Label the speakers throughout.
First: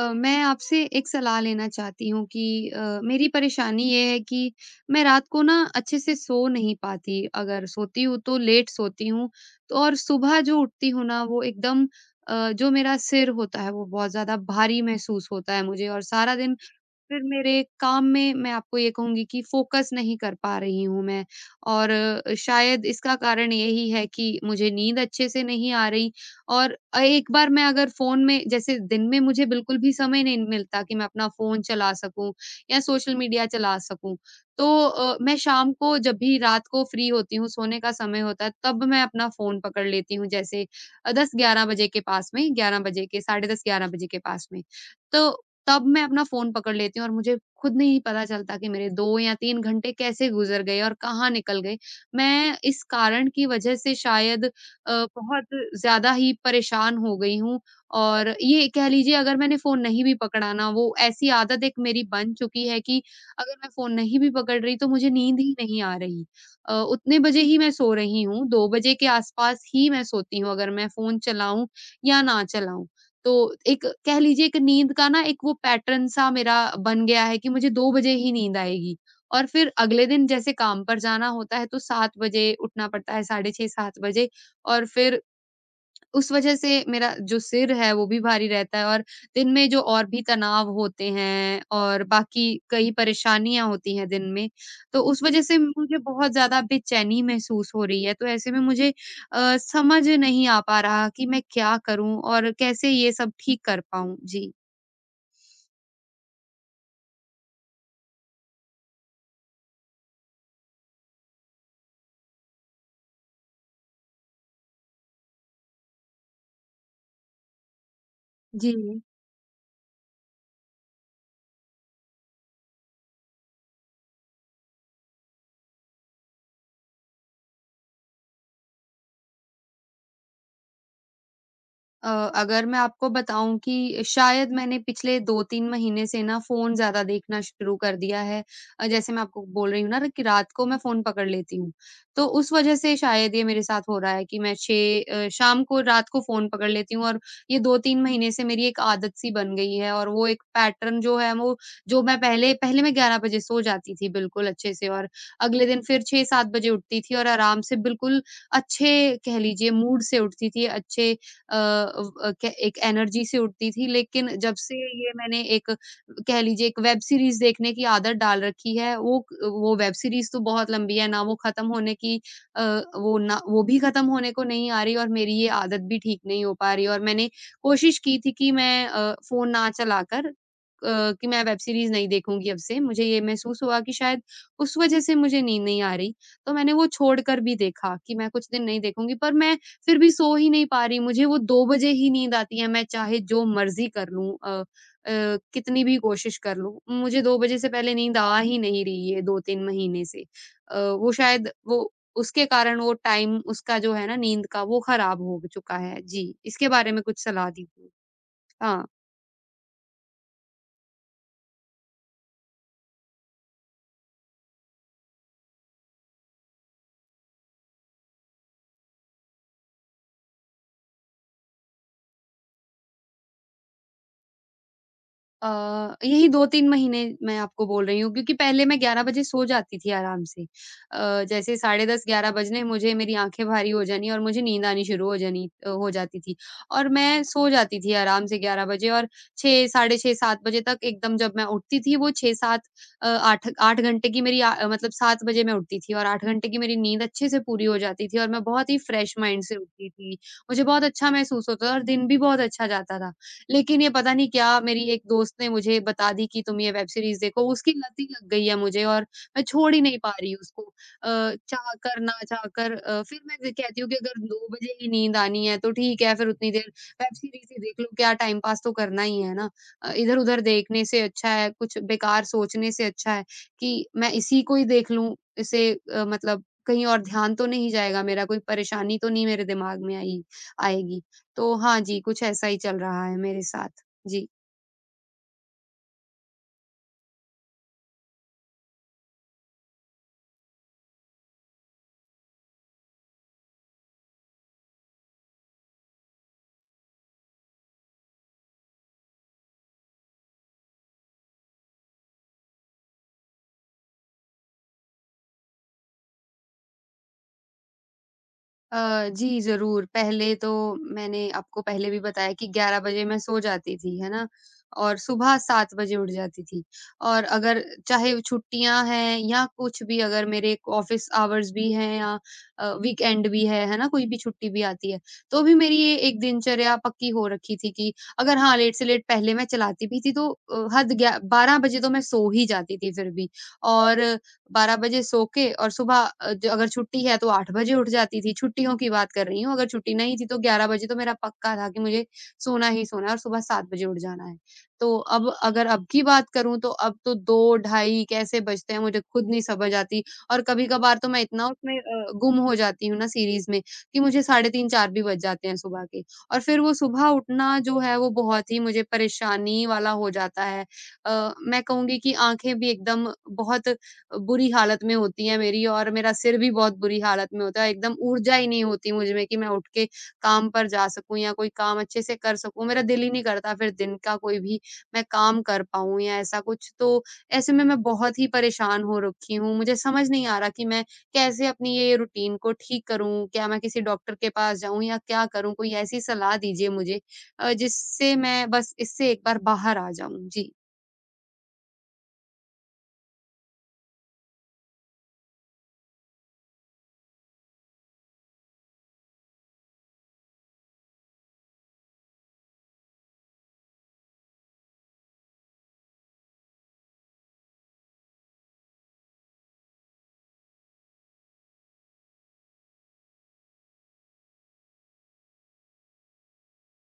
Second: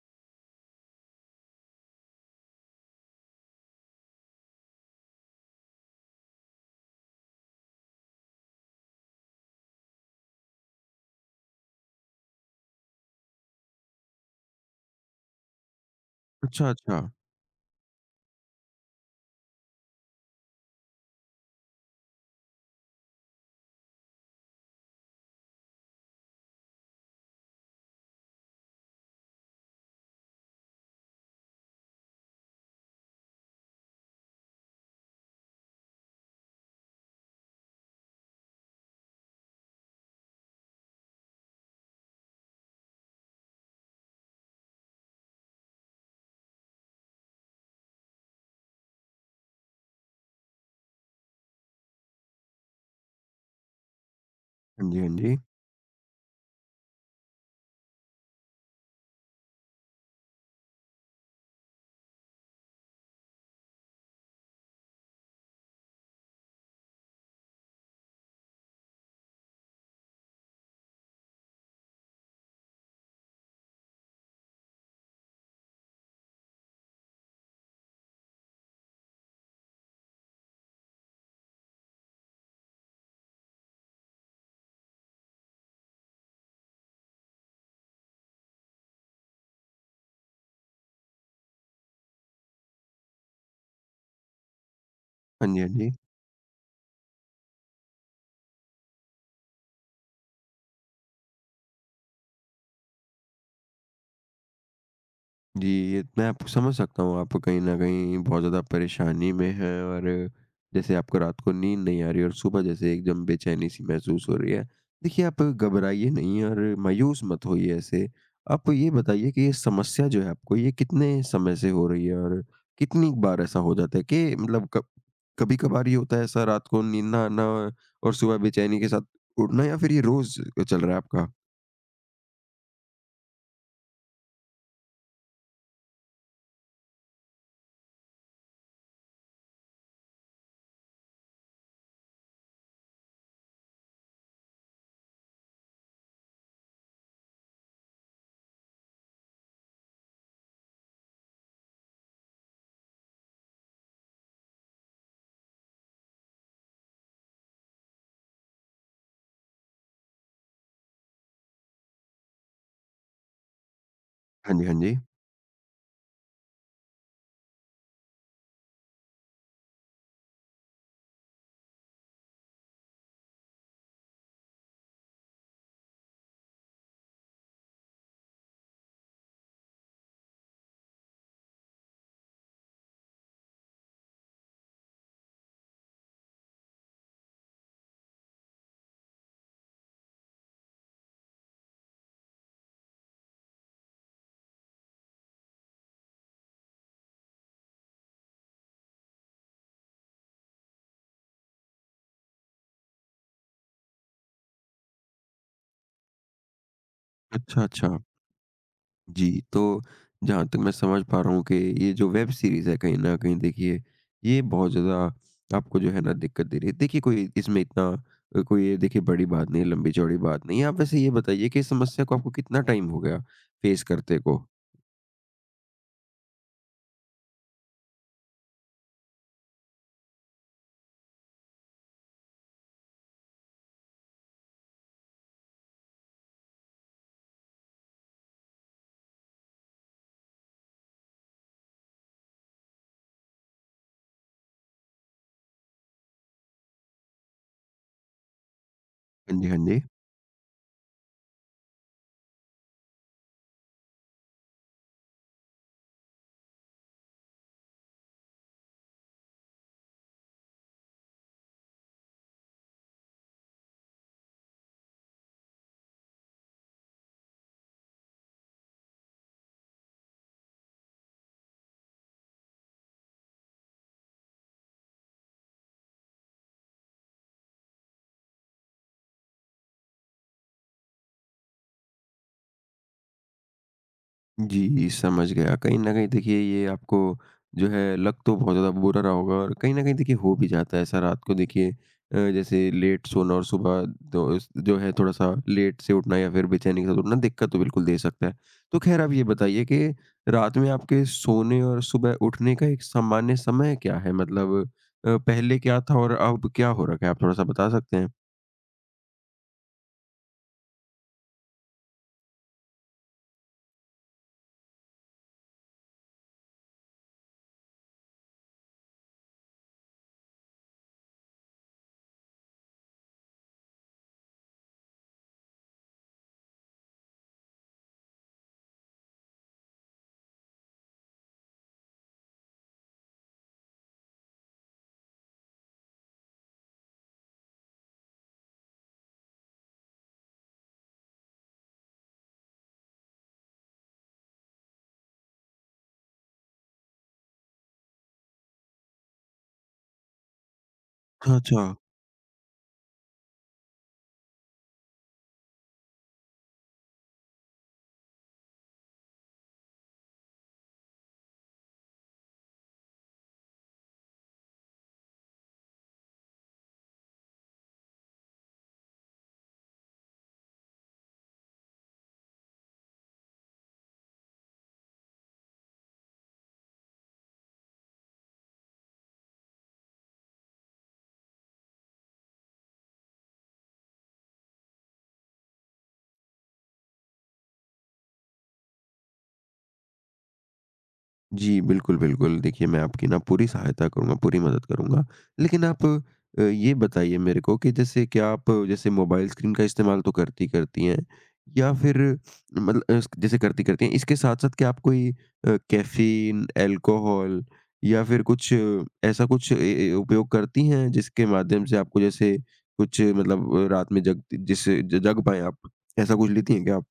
Speaker 1: मैं आपसे एक सलाह लेना चाहती हूँ कि मेरी परेशानी ये है कि मैं रात को ना अच्छे से सो नहीं पाती। अगर सोती हूँ तो लेट सोती हूँ तो और सुबह जो उठती हूँ ना वो एकदम जो मेरा सिर होता है वो बहुत ज़्यादा भारी महसूस होता है मुझे और सारा दिन
Speaker 2: अच्छा, अच्छा।
Speaker 1: फिर मेरे काम में मैं आपको ये कहूँगी कि फ़ोकस नहीं कर पा रही हूँ मैं और शायद इसका कारण यही है कि मुझे नींद अच्छे से नहीं आ रही और एक बार मैं अगर फ़ोन में जैसे दिन में मुझे बिल्कुल भी समय नहीं मिलता कि मैं अपना फ़ोन चला सकूँ या सोशल मीडिया चला सकूँ। तो मैं शाम को जब भी रात को फ्री होती हूँ, सोने का समय होता है, तब मैं अपना फ़ोन पकड़ लेती हूँ जैसे 10-11 बजे के पास में, 11 बजे के, साढ़े 10-11 बजे के पास में। तो तब मैं अपना फ़ोन पकड़ लेती हूँ और मुझे खुद नहीं पता चलता कि मेरे 2 या 3 घंटे कैसे गुज़र गए और कहाँ निकल गए। मैं इस कारण की वज़ह से शायद
Speaker 2: हाँ जी, हाँ जी।
Speaker 1: बहुत ज़्यादा ही परेशान हो गई हूँ और ये कह लीजिए अगर मैंने फ़ोन नहीं भी पकड़ा ना, वो ऐसी आदत एक मेरी बन चुकी है कि अगर मैं फ़ोन नहीं भी पकड़ रही तो मुझे नींद ही नहीं आ रही। उतने बजे ही मैं सो रही हूँ, 2 बजे के आस-पास ही मैं सोती हूँ अगर मैं फ़ोन चलाऊँ या ना चलाऊँ। तो एक कह लीजिए एक नींद का ना एक वो पैटर्न सा मेरा बन गया है कि मुझे 2 बजे ही नींद आएगी और फिर अगले दिन जैसे काम पर जाना होता है तो 7 बजे उठना पड़ता है, साढ़े 6-7 बजे और फिर उस वजह से मेरा जो सिर है वो भी भारी रहता है और दिन में जो और भी तनाव होते हैं और बाकी कई परेशानियाँ होती हैं दिन में, तो उस वजह
Speaker 2: हाँ
Speaker 1: से
Speaker 2: जी, हाँ जी।
Speaker 1: मुझे बहुत ज़्यादा बेचैनी महसूस हो रही है। तो ऐसे में मुझे समझ नहीं आ पा रहा कि मैं क्या करूँ और कैसे ये सब ठीक कर पाऊँ? जी।
Speaker 2: जी, ये मैं आपको समझ सकता हूँ, आप कहीं न कहीं बहुत ज़्यादा परेशानी में हैं और जैसे आपको रात को नींद नहीं आ रही और सुबह जैसे एकदम बेचैनी-सी महसूस हो रही है। देखिए, आप घबराइए नहीं और मायूस मत होइए ऐसे। आप
Speaker 1: जी
Speaker 2: ये बताइए कि ये समस्या जो है आपको, ये कितने समय से हो रही है और कितनी बार ऐसा हो जाता है कि मतलब कब कभी-कभार ये होता है ऐसा, रात को नींद ना आना और सुबह बेचैनी के साथ उठना, या फिर ये रोज़ चल रहा है आपका?
Speaker 1: अ, अगर मैं आपको बताऊँ कि शायद मैंने पिछले 2-3 महीने से ना फ़ोन ज़्यादा देखना शुरू कर दिया है। जैसे मैं आपको बोल रही हूँ ना कि रात को मैं फ़ोन पकड़ लेती हूँ। तो उस वज़ह से शायद ये मेरे साथ हो रहा है कि मैं 6 शाम को रात को फ़ोन पकड़ लेती हूँ और ये 2-3 महीने से मेरी एक आदत सी बन गई है और वो एक पैटर्न जो है वो जो मैं पहले पहले मैं 11 बजे सो जाती थी बिल्कुल अच्छे से और अगले दिन फिर 6-7 बजे उठती थी और आराम से बिल्कुल अच्छे कह लीजिए मूड से उठती थी, अच्छे अ, व अ, क एक एनर्जी से उठती थी, लेकिन जब
Speaker 2: हाँ जी, हाँ
Speaker 1: से
Speaker 2: जी।
Speaker 1: ये मैंने एक कह लीजिए एक वेब सीरीज़ देखने की आदत डाल रखी है, वो वेब सीरीज़ तो बहुत लंबी है, ना वो खत्म होने की अ, वो भी खत्म होने को नहीं आ रही और मेरी ये आदत भी ठीक नहीं हो पा रही और मैंने कोशिश की थी कि मैं फ़ोन ना चलाकर कि मैं वेब सीरीज़ नहीं देखूँगी अब से, मुझे ये महसूस हुआ कि शायद उस वज़ह से मुझे नींद नहीं आ रही, तो मैंने वो छोड़कर भी देखा कि मैं कुछ दिन नहीं देखूँगी पर मैं फिर भी सो ही नहीं पा रही, मुझे वो 2 बजे ही नींद आती है, मैं चाहे जो मर्ज़ी कर लूँ अ, कितनी भी कोशिश कर लूँ, मुझे 2 बजे से पहले नींद आ ही नहीं रही है 2-3 महीने से। वो शायद वो उसके कारण वो टाइम उसका जो है ना नींद का वो ख़राब हो चुका है। जी, इसके बारे में कुछ सलाह
Speaker 2: अच्छा,
Speaker 1: दीजिए।
Speaker 2: अच्छा।
Speaker 1: हाँ।
Speaker 2: जी, तो जहाँ तक मैं समझ पा रहा हूँ कि ये जो वेब सीरीज़ है कहीं न कहीं देखिए, ये बहुत ज़्यादा आपको जो है ना दिक्कत दे रही है। देखिए, कोई इसमें इतना कोई ये देखिए बड़ी बात नहीं है, लंबी-चौड़ी बात नहीं है। आप वैसे ये बताइए कि इस समस्या को आपको कितना टाइम हो गया फेस करते को?
Speaker 1: अ, यही 2-3 महीने मैं आपको बोल रही हूँ क्योंकि पहले मैं 11 बजे सो जाती थी आराम से। जैसे साढ़े 10 11 बजने मुझे मेरी आँखें भारी हो जानी और मुझे नींद आनी शुरू हो जानी हो जाती थी और मैं सो जाती थी आराम से 11 बजे और 6 साढ़े 6 7 बजे तक एकदम जब मैं उठती थी वो 6-7 अ, 8 घंटे की मेरी मतलब 7 बजे मैं उठती थी और 8 घंटे की मेरी नींद अच्छे से पूरी हो जाती थी और मैं बहुत ही फ्रेश
Speaker 2: हाँ
Speaker 1: माइंड
Speaker 2: जी,
Speaker 1: से
Speaker 2: हाँ जी।
Speaker 1: उठती थी। मुझे बहुत अच्छा महसूस होता था और दिन भी बहुत अच्छा जाता था। लेकिन ये पता नहीं क्या मेरी एक दोस्त ने मुझे बता दी कि तुम ये वेब सीरीज़ देखो, उसकी लत ही लग गई है मुझे और मैं छोड़ ही नहीं पा रही उसको। चाह कर ना चाह कर फिर मैं ज कहती हूँ कि अगर 2 बजे ही नींद आनी है तो ठीक है, फिर उतनी देर वेब सीरीज़ ही देख लो, क्या टाइम पास तो करना ही है ना। इधर-उधर देखने से अच्छा है, कुछ बेकार सोचने से अच्छा है कि मैं इसी को ही देख लूँ, इसे मतलब कहीं और ध्यान तो नहीं जाएगा मेरा, कोई परेशानी तो नहीं मेरे दिमाग में आई आएगी। तो हाँ जी, कुछ ऐसा ही चल रहा है मेरे साथ। जी।
Speaker 2: जी, समझ गया। कहीं न कहीं देखिए ये आपको जो है लग तो बहुत ज़्यादा बुरा रहा होगा, और कहीं न कहीं देखिए हो भी जाता है ऐसा। रात को देखिए जैसे लेट सोना और सुबह तो स जो है थोड़ा-सा लेट से उठना या फिर बेचैनी के साथ उठना, दिक्कत तो बिल्कुल दे सकता है। तो ख़ैर, आप ये बताइए कि रात में आपके सोने और सुबह उठने का एक सामान्य समय क्या है? मतलब, पहले क्या था और अब क्या हो रखा है? आप थोड़ा-सा बता सकते हैं?
Speaker 1: जी ज़रूर, पहले तो मैंने आपको पहले भी बताया कि 11 बजे मैं सो जाती थी, है ना? और सुबह 7 बजे उठ जाती थी और अगर चाहे छुट्टियाँ हैं या कुछ भी अगर मेरे ऑफ़िस आवर्स भी हैं या वीकेंड भी है ना? कोई भी छुट्टी भी आती है, तो भी मेरी ये एक दिनचर्या पक्की हो रखी थी कि अगर हाँ, लेट से लेट पहले मैं चलाती भी थी तो हद ग्या 12 बजे तो मैं सो ही जाती थी फिर भी और 12 बजे सो के और सुबह अ, ज अगर छुट्टी है तो 8 बजे उठ जाती थी, छुट्टियों की बात कर रही हूँ, अगर छुट्टी नहीं थी तो 11 बजे तो मेरा पक्का था कि मुझे सोना ही सोना है और सुबह 7 बजे उठ जाना है। तो अब अगर अब की बात करूँ तो अब तो 2 ढाई कैसे बजते हैं मुझे खुद नहीं समझ आती और कभी-कभार तो मैं
Speaker 2: अच्छा,
Speaker 1: इतना
Speaker 2: अच्छा।
Speaker 1: उसमें गुम हो जाती हूँ ना सीरीज़ में कि मुझे साढ़े 3 4 भी बज जाते हैं सुबह के और फिर वो सुबह उठना जो है वो बहुत ही मुझे परेशानी वाला हो जाता है। मैं कहूँगी कि आँखें भी एकदम बहुत बुरी हालत में होती है मेरी और मेरा सिर भी बहुत बुरी हालत में होता है, एकदम ऊर्जा ही नहीं होती मुझ में कि मैं उठ के काम पर जा सकूँ या कोई काम अच्छे से कर सकूँ। मेरा दिल ही नहीं करता फिर दिन का कोई भी मैं काम कर पाऊँ या ऐसा कुछ। तो ऐसे में मैं बहुत ही परेशान हो रखी हूँ। मुझे समझ नहीं आ रहा कि मैं कैसे अपनी ये रूटीन को ठीक करूँ? क्या मैं किसी डॉक्टर के पास जाऊँ या क्या करूँ? कोई ऐसी सलाह दीजिए मुझे जिससे मैं बस इससे एक बार बाहर आ जाऊँ। जी।
Speaker 2: जी, बिल्कुल, बिल्कुल। देखिए, मैं आपकी ना पूरी सहायता करूँगा, पूरी मदद करूँगा। लेकिन आप ये बताइए मेरे को कि जैसे क्या आप जैसे मोबाइल स्क्रीन का इस्तेमाल तो करती-करती हैं, या फिर मतलब जैसे करती-करती हैं, इसके साथ-साथ क्या आप कोई कैफ़ीन, अल्कोहल या फिर कुछ ऐसा कुछ ए ए उपयोग करती हैं, जिसके माध्यम से आपको जैसे कुछ मतलब रात में जग जिससे ज जग पाएँ आप? ऐसा कुछ लेती हैं क्या आप?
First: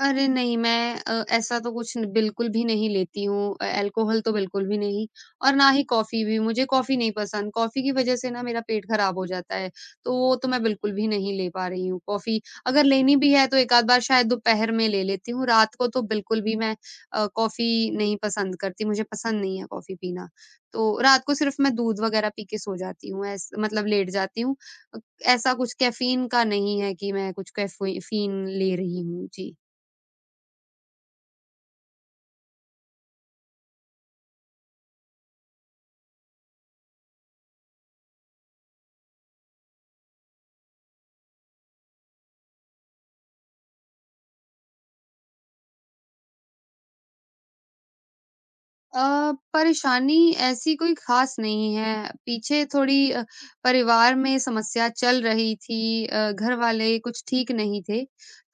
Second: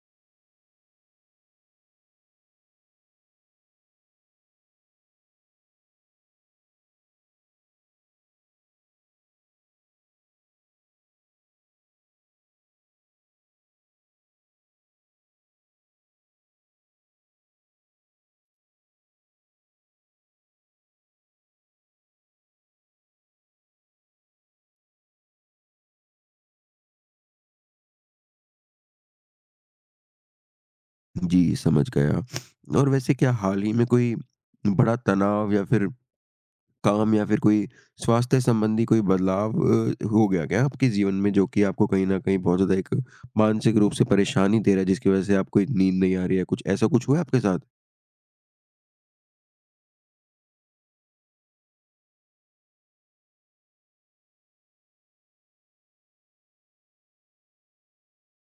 Speaker 1: अरे नहीं, मैं ऐसा तो कुछ न बिल्कुल भी नहीं लेती हूँ। अल्कोहल तो बिल्कुल भी नहीं और ना ही कॉफ़ी भी, मुझे कॉफ़ी नहीं पसंद। कॉफ़ी की वज़ह से ना मेरा पेट ख़राब हो जाता है, तो वो तो मैं बिल्कुल भी नहीं ले पा रही हूँ कॉफ़ी। अगर लेनी भी है तो एक आध बार शायद दोपहर में ले लेती हूँ, रात को तो बिल्कुल भी मैं कॉफ़ी नहीं पसंद करती, मुझे पसंद नहीं है कॉफ़ी पीना। तो रात को सिर्फ़ मैं दूध वग़ैरह पी के सो जाती हूँ, ऐस मतलब लेट जाती हूँ। अ, ऐसा कुछ कैफ़ीन का नहीं है कि मैं कुछ कैफ़ी फ़ीन ले रही हूँ। जी।
Speaker 2: जी, समझ गया। और वैसे क्या हाल ही में कोई बड़ा तनाव या फिर काम या फिर कोई स्वास्थ्य संबंधी कोई बदलाव हो गया क्या आपके जीवन में, जो कि आपको कहीं न कहीं बहुत ज़्यादा एक मानसिक रूप से परेशानी दे रहा है, जिसकी वज़ह से आपको नींद नहीं आ रही है? कुछ ऐसा कुछ हुआ है आपके साथ?
Speaker 1: परेशानी ऐसी कोई ख़ास नहीं है, पीछे थोड़ी परिवार में समस्या चल रही थी घर वाले कुछ ठीक नहीं थे,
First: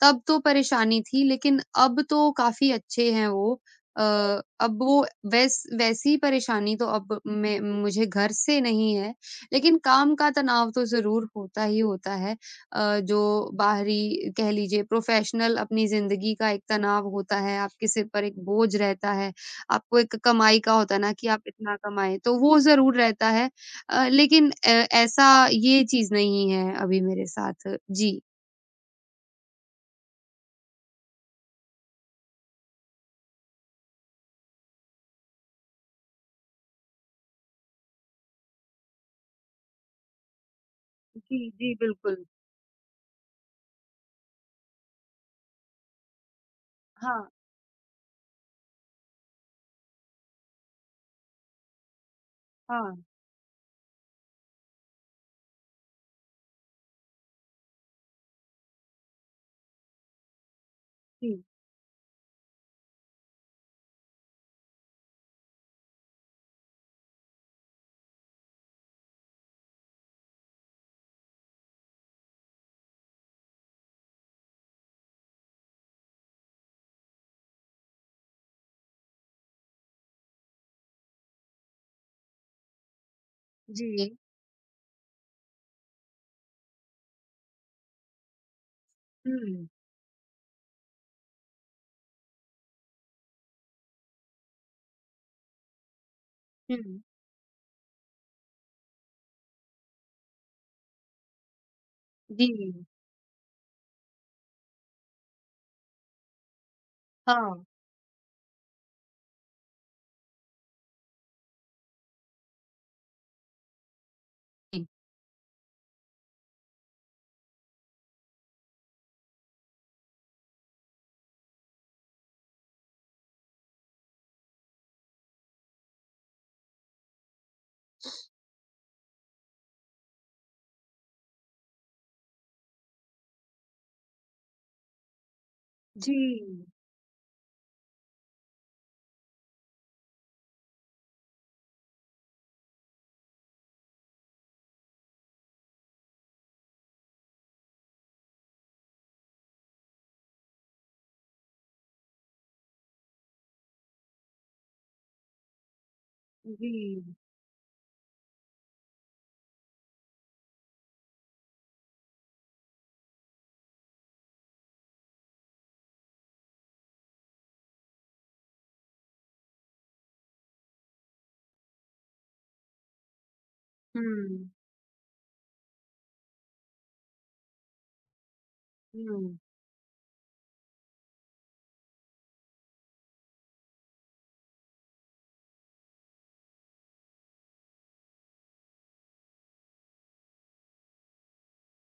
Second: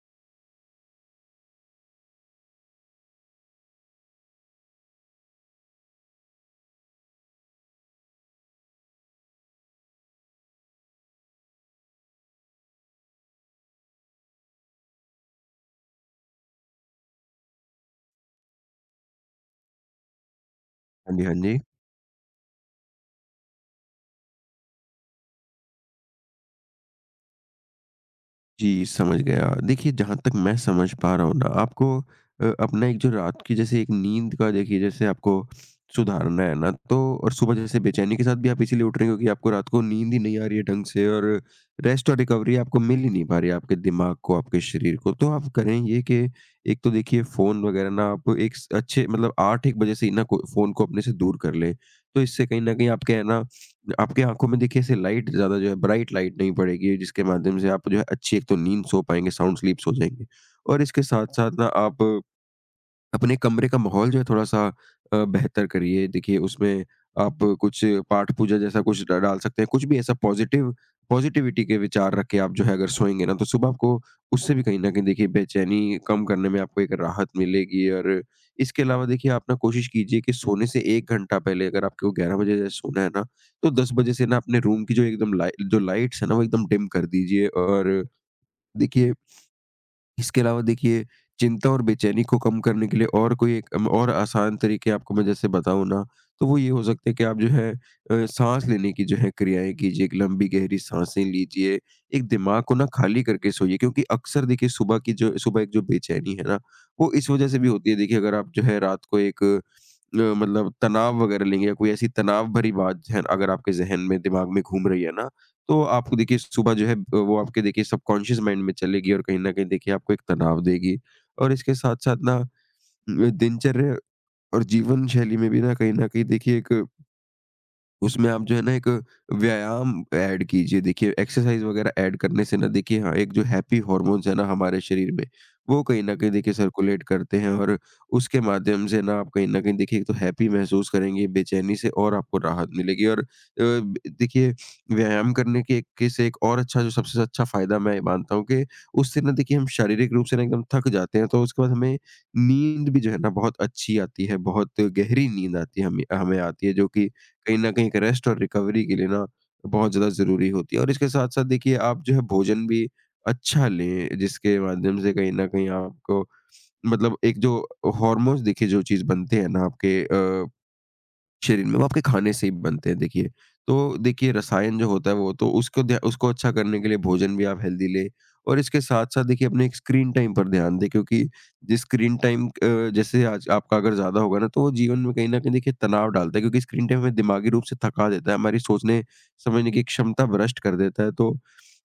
Speaker 1: तब तो परेशानी थी लेकिन अब तो काफ़ी अच्छे हैं वो। अ, अब वो वैसी परेशानी तो अब मैं मुझे घर से नहीं है, लेकिन काम का तनाव तो ज़रूर होता ही होता है। जो बाहरी कह लीजिए प्रोफ़ेशनल अपनी ज़िंदगी का एक तनाव होता है, आपके सिर पर एक बोझ रहता है आपको एक कमाई का होता है ना
Speaker 2: हाँ जी,
Speaker 1: कि
Speaker 2: हाँ
Speaker 1: आप
Speaker 2: जी।
Speaker 1: इतना कमाएँ, तो वो ज़रूर रहता है। लेकिन ऐसा ये चीज़ नहीं है अभी मेरे साथ। जी।
Speaker 2: जी, समझ गया। देखिए, जहाँ तक मैं समझ पा रहा हूँ ना, आपको अपना एक जो रात की जैसे एक नींद का देखिए जैसे आपको सुधारना है ना, तो और सुबह जैसे बेचैनी के साथ भी आप इसीलिए उठ रहे हो क्योंकि आपको रात को नींद ही नहीं आ रही है ढंग से, और
Speaker 1: जी, जी,
Speaker 2: रेस्ट और
Speaker 1: बिल्कुल।
Speaker 2: रिकवरी आपको मिल ही नहीं पा रही है, आपके दिमाग को, आपके शरीर को। तो आप करें ये कि एक तो
Speaker 1: हाँ,
Speaker 2: देखिए फ़ोन वगैरह ना आप एक स अच्छे मतलब 8-1 बजे से ही ना को फ़ोन को अपने से दूर कर लें। तो इससे कहीं न कहीं
Speaker 1: हाँ,
Speaker 2: आपके है ना, आपकी आँखों में देखिए ऐसे लाइट ज़्यादा जो है ब्राइट लाइट नहीं पड़ेगी, जिसके माध्यम से आप जो है अच्छी एक तो नींद सो पाएँगे, साउंड स्लीप्स हो जाएँगे। और इसके
Speaker 1: जी, जी।
Speaker 2: साथ-साथ ना आप अपने कमरे का माहौल जो है थोड़ा-सा बेहतर करिए। देखिए उसमें आप कुछ पाठ पूजा जैसा कुछ ड डाल सकते हैं। कुछ भी ऐसा पॉज़िटिव पॉज़िटिविटी के विचार रख के आप जो है अगर सोएँगे ना, तो सुबह आपको उससे भी कहीं न कहीं देखिए बेचैनी कम करने में आपको एक राहत मिलेगी। और इसके अलावा देखिए आप ना कोशिश कीजिए कि सोने से 1 घंटा पहले, अगर आपको 11 बजे जैसे सोना है ना, तो
Speaker 1: जी।
Speaker 2: 10 बजे से ना अपने रूम की जो एकदम लाइट्स है ना, वो एकदम डिम कर दीजिए। और देखिए,
Speaker 1: हुँ,
Speaker 2: इसके अलावा देखिए चिंता और बेचैनी को कम करने के लिए और कोई एक और आसान तरीके आपको मैं जैसे बताऊँ ना, तो वो ये हो
Speaker 1: हुँ,
Speaker 2: सकता है कि आप जो है साँस लेने की जो है क्रियाएँ कीजिए, एक लंबी गहरी साँसें लीजिए, एक दिमाग
Speaker 1: जी,
Speaker 2: को ना खाली करके सोइए, क्योंकि अक्सर देखिए सुबह की जो सुबह एक जो बेचैनी है ना, वो इस वज़ह से
Speaker 1: हाँ,
Speaker 2: भी होती है देखिए। अगर आप जो है रात को एक मतलब तनाव वगैरह लेंगे, या कोई ऐसी तनाव भरी बात ज़हन अगर आपके ज़हन में, दिमाग में
Speaker 1: जी।
Speaker 2: घूम रही है ना, तो आपको देखिए सुबह जो है वो आपके देखिए सबकॉन्शियस माइंड में चलेगी और कहीं न कहीं देखिए आपको एक तनाव देगी। और इसके साथ-साथ ना दिनचर्या और जीवन शैली में भी ना कहीं न कहीं देखिए एक उसमें आप जो है ना एक व्यायाम ऐड कीजिए। देखिए एक्सरसाइज वगैरह ऐड करने से ना देखिए, हाँ, एक जो हैप्पी हॉर्मोन्स है ना हमारे शरीर में, वो कहीं ना कहीं देखिए
Speaker 1: जी,
Speaker 2: सर्कुलेट करते हैं और उसके माध्यम से ना आप कहीं ना कहीं देखिए एक तो हैप्पी महसूस करेंगे, बेचैनी से और आपको राहत मिलेगी। और देखिए व्यायाम करने के एक- के से एक और अच्छा, जो सबसे अच्छा फायदा मैं ये मानता हूँ कि उससे ना देखिए हम शारीरिक रूप से ना एकदम थक जाते हैं, तो उसके बाद हमें नींद भी जो है ना बहुत अच्छी आती है, बहुत गहरी नींद आती है हमें हमें आती है, जो कि
Speaker 1: जी,
Speaker 2: कहीं न कहीं एक रेस्ट और रिकवरी के लिए ना बहुत ज़्यादा ज़रूरी होती है। और इसके साथ-साथ देखिए आप जो है भोजन भी अच्छा लें, जिसके माध्यम से कहीं न कहीं आपको मतलब एक जो हार्मोन्स देखिए जो चीज़ बनते हैं ना आपके शरीर में, वो आपके खाने से ही बनते हैं देखिए। तो देखिए
Speaker 1: हुँ,
Speaker 2: रसायन जो होता है वो तो उसको ध्या उसको अच्छा करने के लिए भोजन भी आप हेल्दी लें। और इसके साथ-साथ
Speaker 1: हुँ,
Speaker 2: देखिए अपने स्क्रीन टाइम पर ध्यान दें, क्योंकि जिस स्क्रीन टाइम जैसे आज आपका अगर ज़्यादा होगा ना, तो वो जीवन में कहीं न कहीं देखिए तनाव डालता है, क्योंकि स्क्रीन टाइम हमें दिमागी रूप से थका देता है, हमारी सोचने समझने की क्षमता भ्रष्ट कर देता है। तो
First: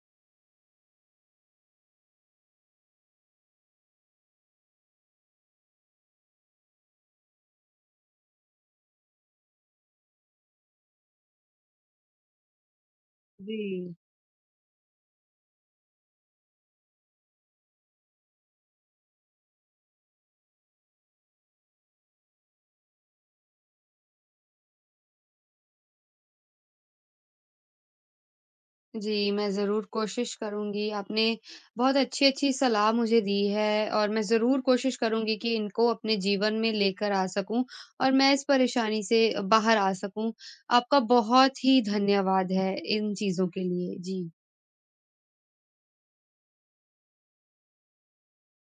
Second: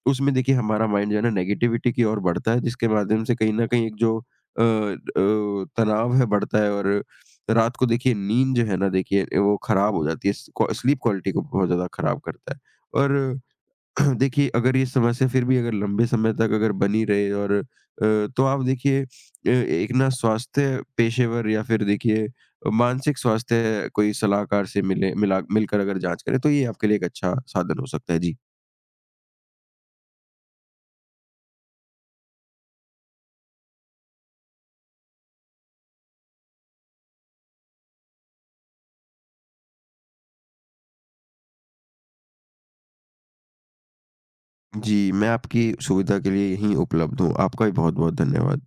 Speaker 2: उसमें देखिए हमारा माइंड जो है ना नेगेटिविटी की ओर बढ़ता है, जिसके माध्यम से कहीं न कहीं एक जो तनाव है बढ़ता है, और रात को देखिए नींद जो है ना देखिए वो खराब हो जाती है। स क्वा स्लीप क्वालिटी को बहुत ज़्यादा खराब करता है। और
Speaker 1: जी।
Speaker 2: देखिए, अगर ये समस्या फिर भी अगर लंबे समय तक अगर बनी रहे और तो आप देखिए एक ना स्वास्थ्य पेशेवर या फिर देखिए मानसिक स्वास्थ्य कोई सलाहकार से मिले मिला मिलकर अगर जाँच करें, तो ये आपके लिए एक अच्छा साधन हो सकता है। जी।
Speaker 1: जी, मैं ज़रूर कोशिश करूँगी। आपने बहुत अच्छी-अच्छी सलाह मुझे दी है और मैं ज़रूर कोशिश करूँगी कि इनको अपने जीवन में लेकर आ सकूँ और मैं इस परेशानी से बाहर आ सकूँ। आपका बहुत ही धन्यवाद है इन चीज़ों के लिए। जी।
Speaker 2: जी, मैं आपकी सुविधा के लिए यहीं उपलब्ध हूँ। आपका भी बहुत-बहुत धन्यवाद।